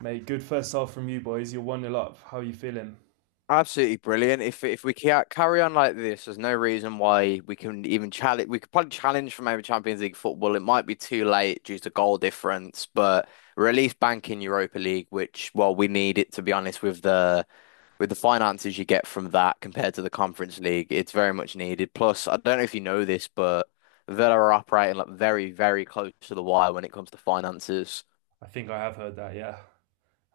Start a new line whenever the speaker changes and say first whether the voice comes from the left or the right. right: Mate, good first half from you boys. You're one nil up. How are you feeling?
left: Absolutely brilliant. If we carry on like this, there's no reason why we can even challenge. We could probably challenge for maybe Champions League football. It might be too late due to goal difference, but we're at least banking Europa League, which, well, we need it, to be honest, with the finances you get from that compared to the Conference League. It's very much needed. Plus, I don't know if you know this, but Villa are operating, like, very, very close to the wire when it comes to finances.
right: I think I have heard that. Yeah,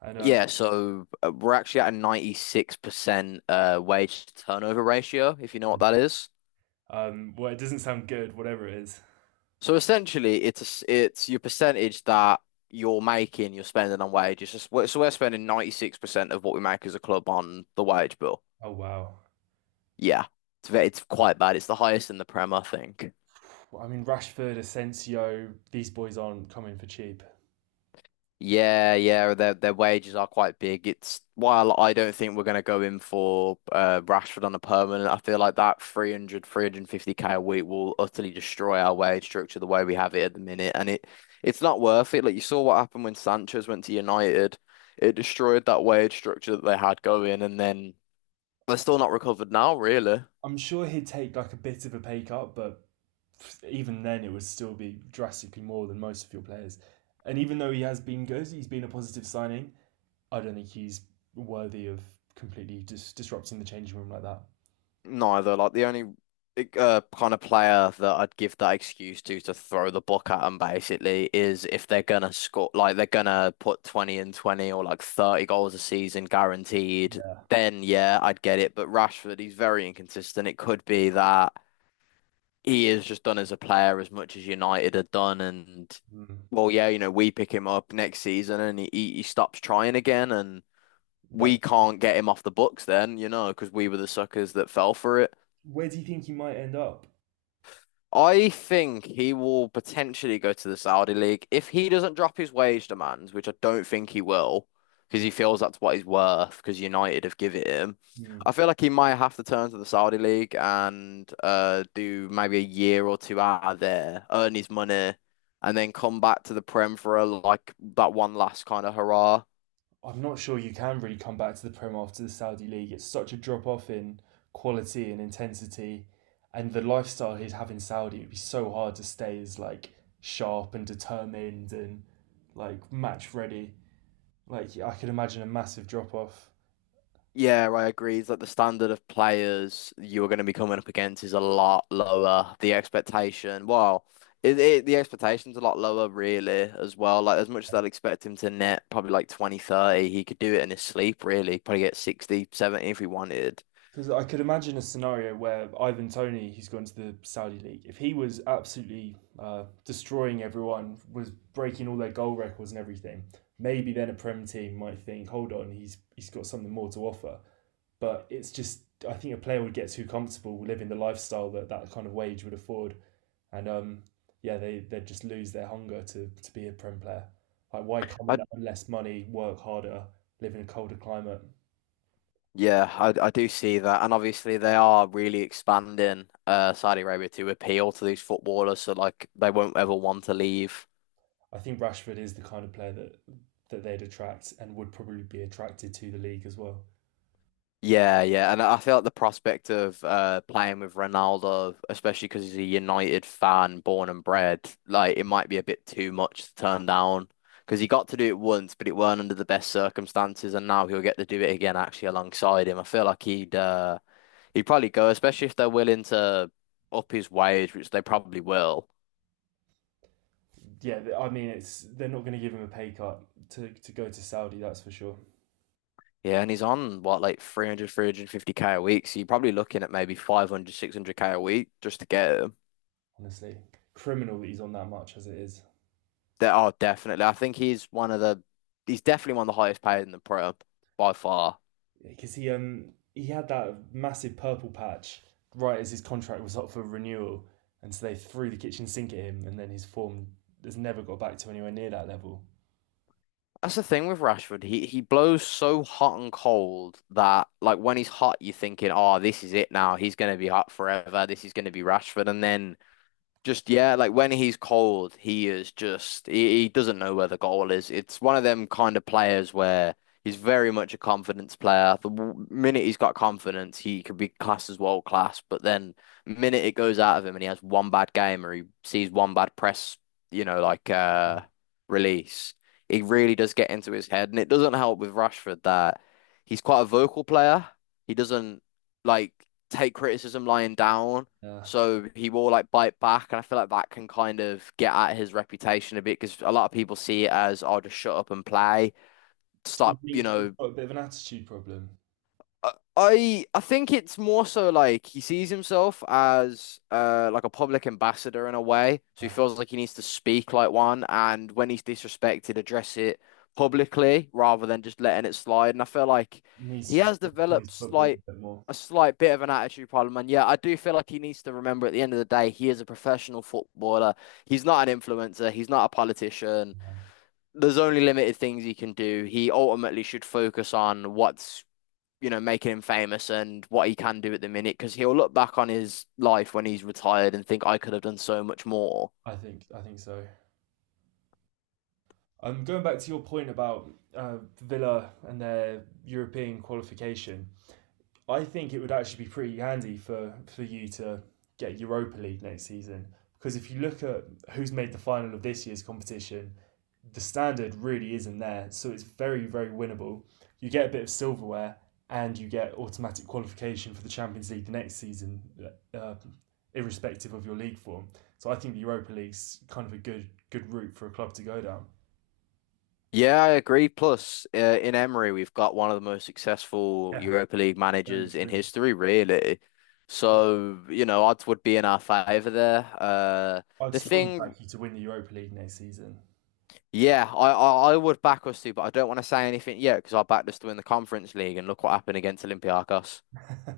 right: and um,
left: Yeah, so we're actually at a 96% wage to turnover ratio, if you know what that is.
right: um, well, it doesn't sound good. Whatever it is.
left: So essentially, it's a s it's your percentage that you're making, you're spending on wages. So we're spending 96% of what we make as a club on the wage bill.
right: Oh wow.
left: Yeah, it's quite bad. It's the highest in the Prem, I think.
right: I mean, Rashford, Asensio, these boys aren't coming for cheap.
left: Yeah, yeah, their wages are quite big. It's while I don't think we're going to go in for Rashford on a permanent. I feel like that 300, 350 k a week will utterly destroy our wage structure the way we have it at the minute, and it's not worth it. Like you saw what happened when Sanchez went to United, it destroyed that wage structure that they had going, and then they're still not recovered now, really.
right: I'm sure he'd take like a bit of a pay cut, but even then, it would still be drastically more than most of your players. And even though he has been good, he's been a positive signing. I don't think he's worthy of completely just disrupting the changing room like that.
left: Neither. Like the only kind of player that I'd give that excuse to throw the book at them basically is if they're gonna score, like they're gonna put 20 and 20 or like 30 goals a season guaranteed,
right: Yeah.
left: then yeah, I'd get it. But Rashford, he's very inconsistent. It could be that he is just done as a player as much as United had done and.
right: Mm.
left: Well, yeah, you know, we pick him up next season and he stops trying again, and
right: That
left: we can't get him off the books then, you know, because we were the suckers that fell for it.
right: Where do you think he might end up?
left: I think he will potentially go to the Saudi League if he doesn't drop his wage demands, which I don't think he will, because he feels that's what he's worth. Because United have given it him. I
right: Hmm.
left: feel like he might have to turn to the Saudi League and do maybe a year or two out of there, earn his money, and then come back to the Prem for a, like, that one last kind of hurrah.
right: I'm not sure you can really come back to the Prem after the Saudi League. It's such a drop off in quality and intensity, and the lifestyle he'd have in Saudi would be so hard to stay as like sharp and determined and like match ready. Like I could imagine a massive drop off.
left: Yeah, I agree. It's like the standard of players you're going to be coming up against is a lot lower. The expectation, well, the expectation's a lot lower, really, as well. Like, as much as I'd expect him to net probably like 20, 30, he could do it in his sleep, really. Probably get 60, 70 if he wanted.
right: Because I could imagine a scenario where Ivan Tony, who's gone to the Saudi League, if he was absolutely destroying everyone, was breaking all their goal records and everything, maybe then a Prem team might think, hold on, he's got something more to offer. But I think a player would get too comfortable living the lifestyle that kind of wage would afford. And Yeah, they'd just lose their hunger to be a Prem player. Like, why come
left: I
right: on, less money, work harder, live in a colder climate?
left: yeah, I do see that, and obviously they are really expanding Saudi Arabia to appeal to these footballers, so like they won't ever want to leave.
right: I think Rashford is the kind of player that they'd attract and would probably be attracted to the league as well.
left: Yeah, yeah, and I feel like the prospect of playing with Ronaldo, especially because he's a United fan, born and bred, like it might be a bit too much to turn down. Because he got to do it once, but it weren't under the best circumstances, and now he'll get to do it again actually alongside him. I feel like he'd probably go, especially if they're willing to up his wage, which they probably will.
right: Yeah, I mean, it's they're not going to give him a pay cut to go to Saudi. That's for sure.
left: Yeah, and he's on what, like, 300, 350 k a week, so you're probably looking at maybe 500, 600 k a week just to get him.
right: Honestly, criminal that he's on that much as it is
left: There are definitely. I think he's definitely one of the highest paid in the Prem by far.
right: because he had that massive purple patch right as his contract was up for renewal, and so they threw the kitchen sink at him, and then his form has never got back to anywhere near that level.
left: That's the thing with Rashford. He blows so hot and cold that, like, when he's hot, you're thinking, oh, this is it now. He's gonna be hot forever. This is gonna be Rashford, and then just, yeah, like when he's cold, he is just he doesn't know where the goal is. It's one of them kind of players where he's very much a confidence player. The minute he's got confidence, he could be classed as world class. But then minute it goes out of him and he has one bad game or he sees one bad press, you know, like release, it really does get into his head. And it doesn't help with Rashford that he's quite a vocal player. He doesn't, like, take criticism lying down,
right: Uh,
left: so he will, like, bite back, and I feel like that can kind of get at his reputation a bit because a lot of people see it as, oh, just shut up and play,
right: do you
left: stop, you
right: think he's
left: know.
right: got a bit of an attitude problem?
left: I think it's more so like he sees himself as like a public ambassador in a way, so he
right: Uh,
left: feels like he needs to speak like one, and when he's disrespected, address it publicly rather than just letting it slide. And I feel like
right: he needs
left: he
right: to just
left: has
right: focus on
left: developed
right: his football
left: slight
right: a bit more.
left: a slight bit of an attitude problem, and yeah, I do feel like he needs to remember at the end of the day, he is a professional footballer. He's not an influencer. He's not a politician. There's only limited things he can do. He ultimately should focus on what's, you know, making him famous and what he can do at the minute, because he'll look back on his life when he's retired and think I could have done so much more.
right: I think so. Going back to your point about Villa and their European qualification, I think it would actually be pretty handy for you to get Europa League next season because if you look at who's made the final of this year's competition, the standard really isn't there, so it's very, very winnable. You get a bit of silverware and you get automatic qualification for the Champions League the next season, uh, irrespective of your league form. So I think the Europa League's kind of a good route for a club to go down.
left: Yeah, I agree. Plus, in Emery, we've got one of the most successful
right: Yeah,
left: Europa League
right: very
left: managers in
right: true.
left: history, really.
right: Yeah.
left: So, you know, odds would be in our favor there.
right: I'd
left: The
right: strongly
left: thing,
right: back you to win the Europa League next season.
left: yeah, I would back us too, but I don't want to say anything yet because I backed us to win the Conference League and look what happened against Olympiacos.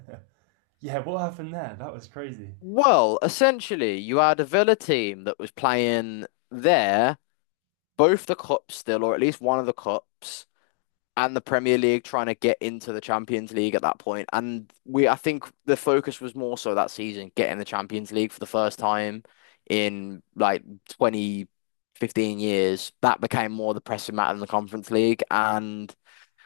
right: Yeah, what happened there? That was crazy.
left: Well, essentially, you had a Villa team that was playing there both the cups still, or at least one of the cups, and the Premier League trying to get into the Champions League at that point. And I think the focus was more so that season, getting the Champions League for the first time in like 20 15 years. That became more the pressing matter than the Conference League. And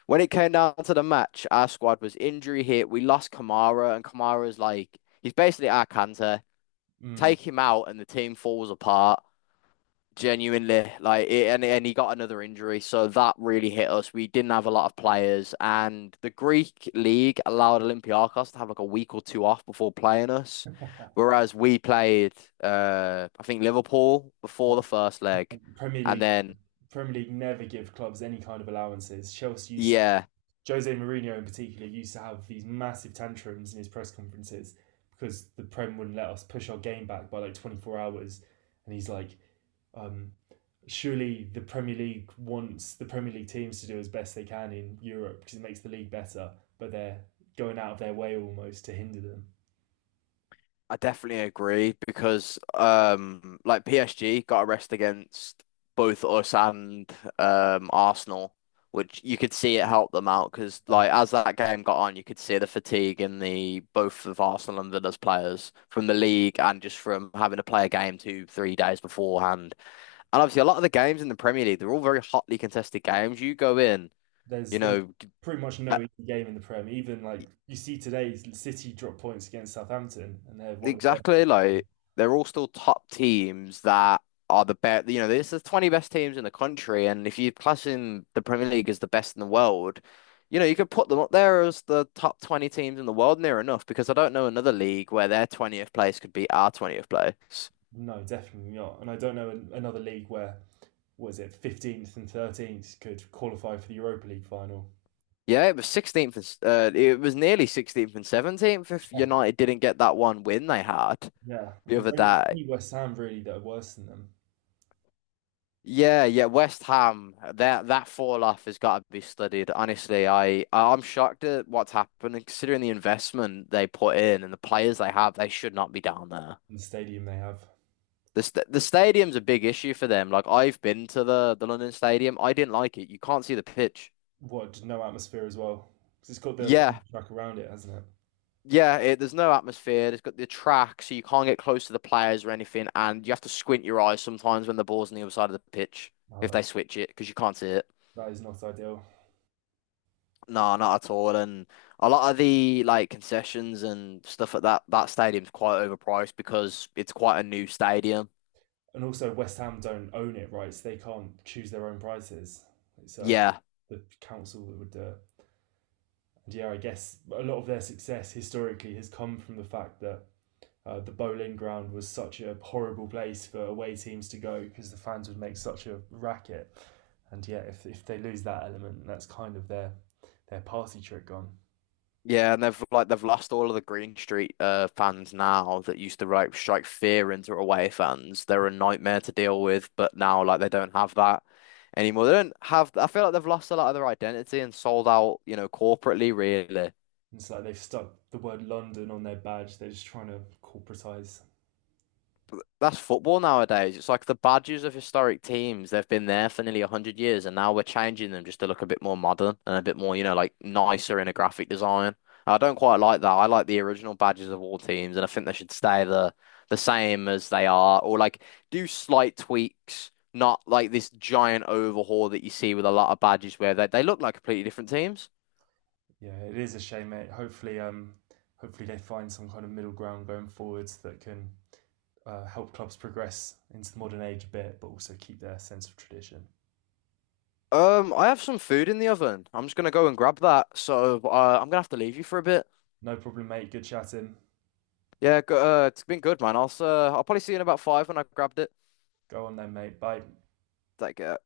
left: when it came down to the match, our squad was injury hit. We lost Kamara, and Kamara's like, he's basically our Kante.
right: Mm.
left: Take him out, and the team falls apart. Genuinely, like, it, and he got another injury, so that really hit us. We didn't have a lot of players, and the Greek league allowed Olympiacos to have like a week or two off before playing us, whereas we played, I think, Liverpool before the first leg,
right: Premier
left: and
right: League
left: then
right: Premier League never give clubs any kind of allowances. Chelsea used
left: yeah,
right: Jose Mourinho in particular used to have these massive tantrums in his press conferences because the Prem wouldn't let us push our game back by like 24 hours. And he's like, um, surely the Premier League wants the Premier League teams to do as best they can in Europe because it makes the league better, but they're going out of their way almost to hinder them.
left: I definitely agree because like PSG got a rest against both us and Arsenal, which you could see it helped them out because,
right: Yeah.
left: like, as that game got on, you could see the fatigue in the both of Arsenal and Villa's players from the league and just from having to play a game 2, 3 days beforehand. And obviously a lot of the games in the Premier League, they're all very hotly contested games. You go in, you
right: There's
left: know,
right: pretty much no easy game in the Prem. Even like you see today, City drop points against Southampton, and they're one of the worst.
left: exactly, like they're all still top teams that are the best. You know, this is the 20 best teams in the country, and if you class in the Premier League as the best in the world, you know, you could put them up there as the top 20 teams in the world near enough because I don't know another league where their 20th place could be our 20th place.
right: No, definitely not. And I don't know another league where was it 15th and 13th could qualify for the Europa League final.
left: Yeah, it was nearly 16th and 17th if
right: Yeah,
left: United didn't get that one win they had
right: yeah.
left: the other
right: It's
left: day.
right: only West Ham really that are worse than them
left: Yeah, yeah, West Ham, that fall off has got to be studied. Honestly, I'm shocked at what's happened and considering the investment they put in and the players they have, they should not be down there.
right: in the stadium they have.
left: The stadium's a big issue for them. Like I've been to the London Stadium, I didn't like it. You can't see the pitch.
right: What no atmosphere as well because it's got the
left: Yeah.
right: track around it, hasn't it?
left: Yeah, there's no atmosphere. It's got the track, so you can't get close to the players or anything, and you have to squint your eyes sometimes when the ball's on the other side of the pitch if
right: Oh,
left: they switch it because you can't see it.
right: that is not ideal.
left: No, not at all. And a lot of the, like, concessions and stuff at that stadium's quite overpriced because it's quite a new stadium.
right: And also West Ham don't own it, right? So they can't choose their own prices. It's
left: Yeah.
right: The council that would do it. And yeah, I guess a lot of their success historically has come from the fact that the bowling ground was such a horrible place for away teams to go because the fans would make such a racket. And yeah, if they lose that element, that's kind of their party trick gone.
left: Yeah, and they've like they've lost all of the Green Street fans now that used to, like, strike fear into away fans. They're a nightmare to deal with, but now, like, they don't have that anymore. They don't have, I feel like they've lost a lot of their identity and sold out, you know, corporately really.
right: It's like they've stuck the word London on their badge. They're just trying to corporatise.
left: That's football nowadays. It's like the badges of historic teams. They've been there for nearly 100 years, and now we're changing them just to look a bit more modern and a bit more, you know, like, nicer in a graphic design. I don't quite like that. I like the original badges of all teams, and I think they should stay the same as they are, or like do slight tweaks, not like this giant overhaul that you see with a lot of badges where they look like completely different teams.
right: Yeah, it is a shame, mate. Hopefully they find some kind of middle ground going forwards that can help clubs progress into the modern age a bit, but also keep their sense of tradition.
left: I have some food in the oven. I'm just gonna go and grab that. So, I'm gonna have to leave you for a bit.
right: No problem, mate. Good chatting.
left: Yeah, go, it's been good, man. I'll probably see you in about five when I grabbed it.
right: Go on then, mate. Bye.
left: Like, uh,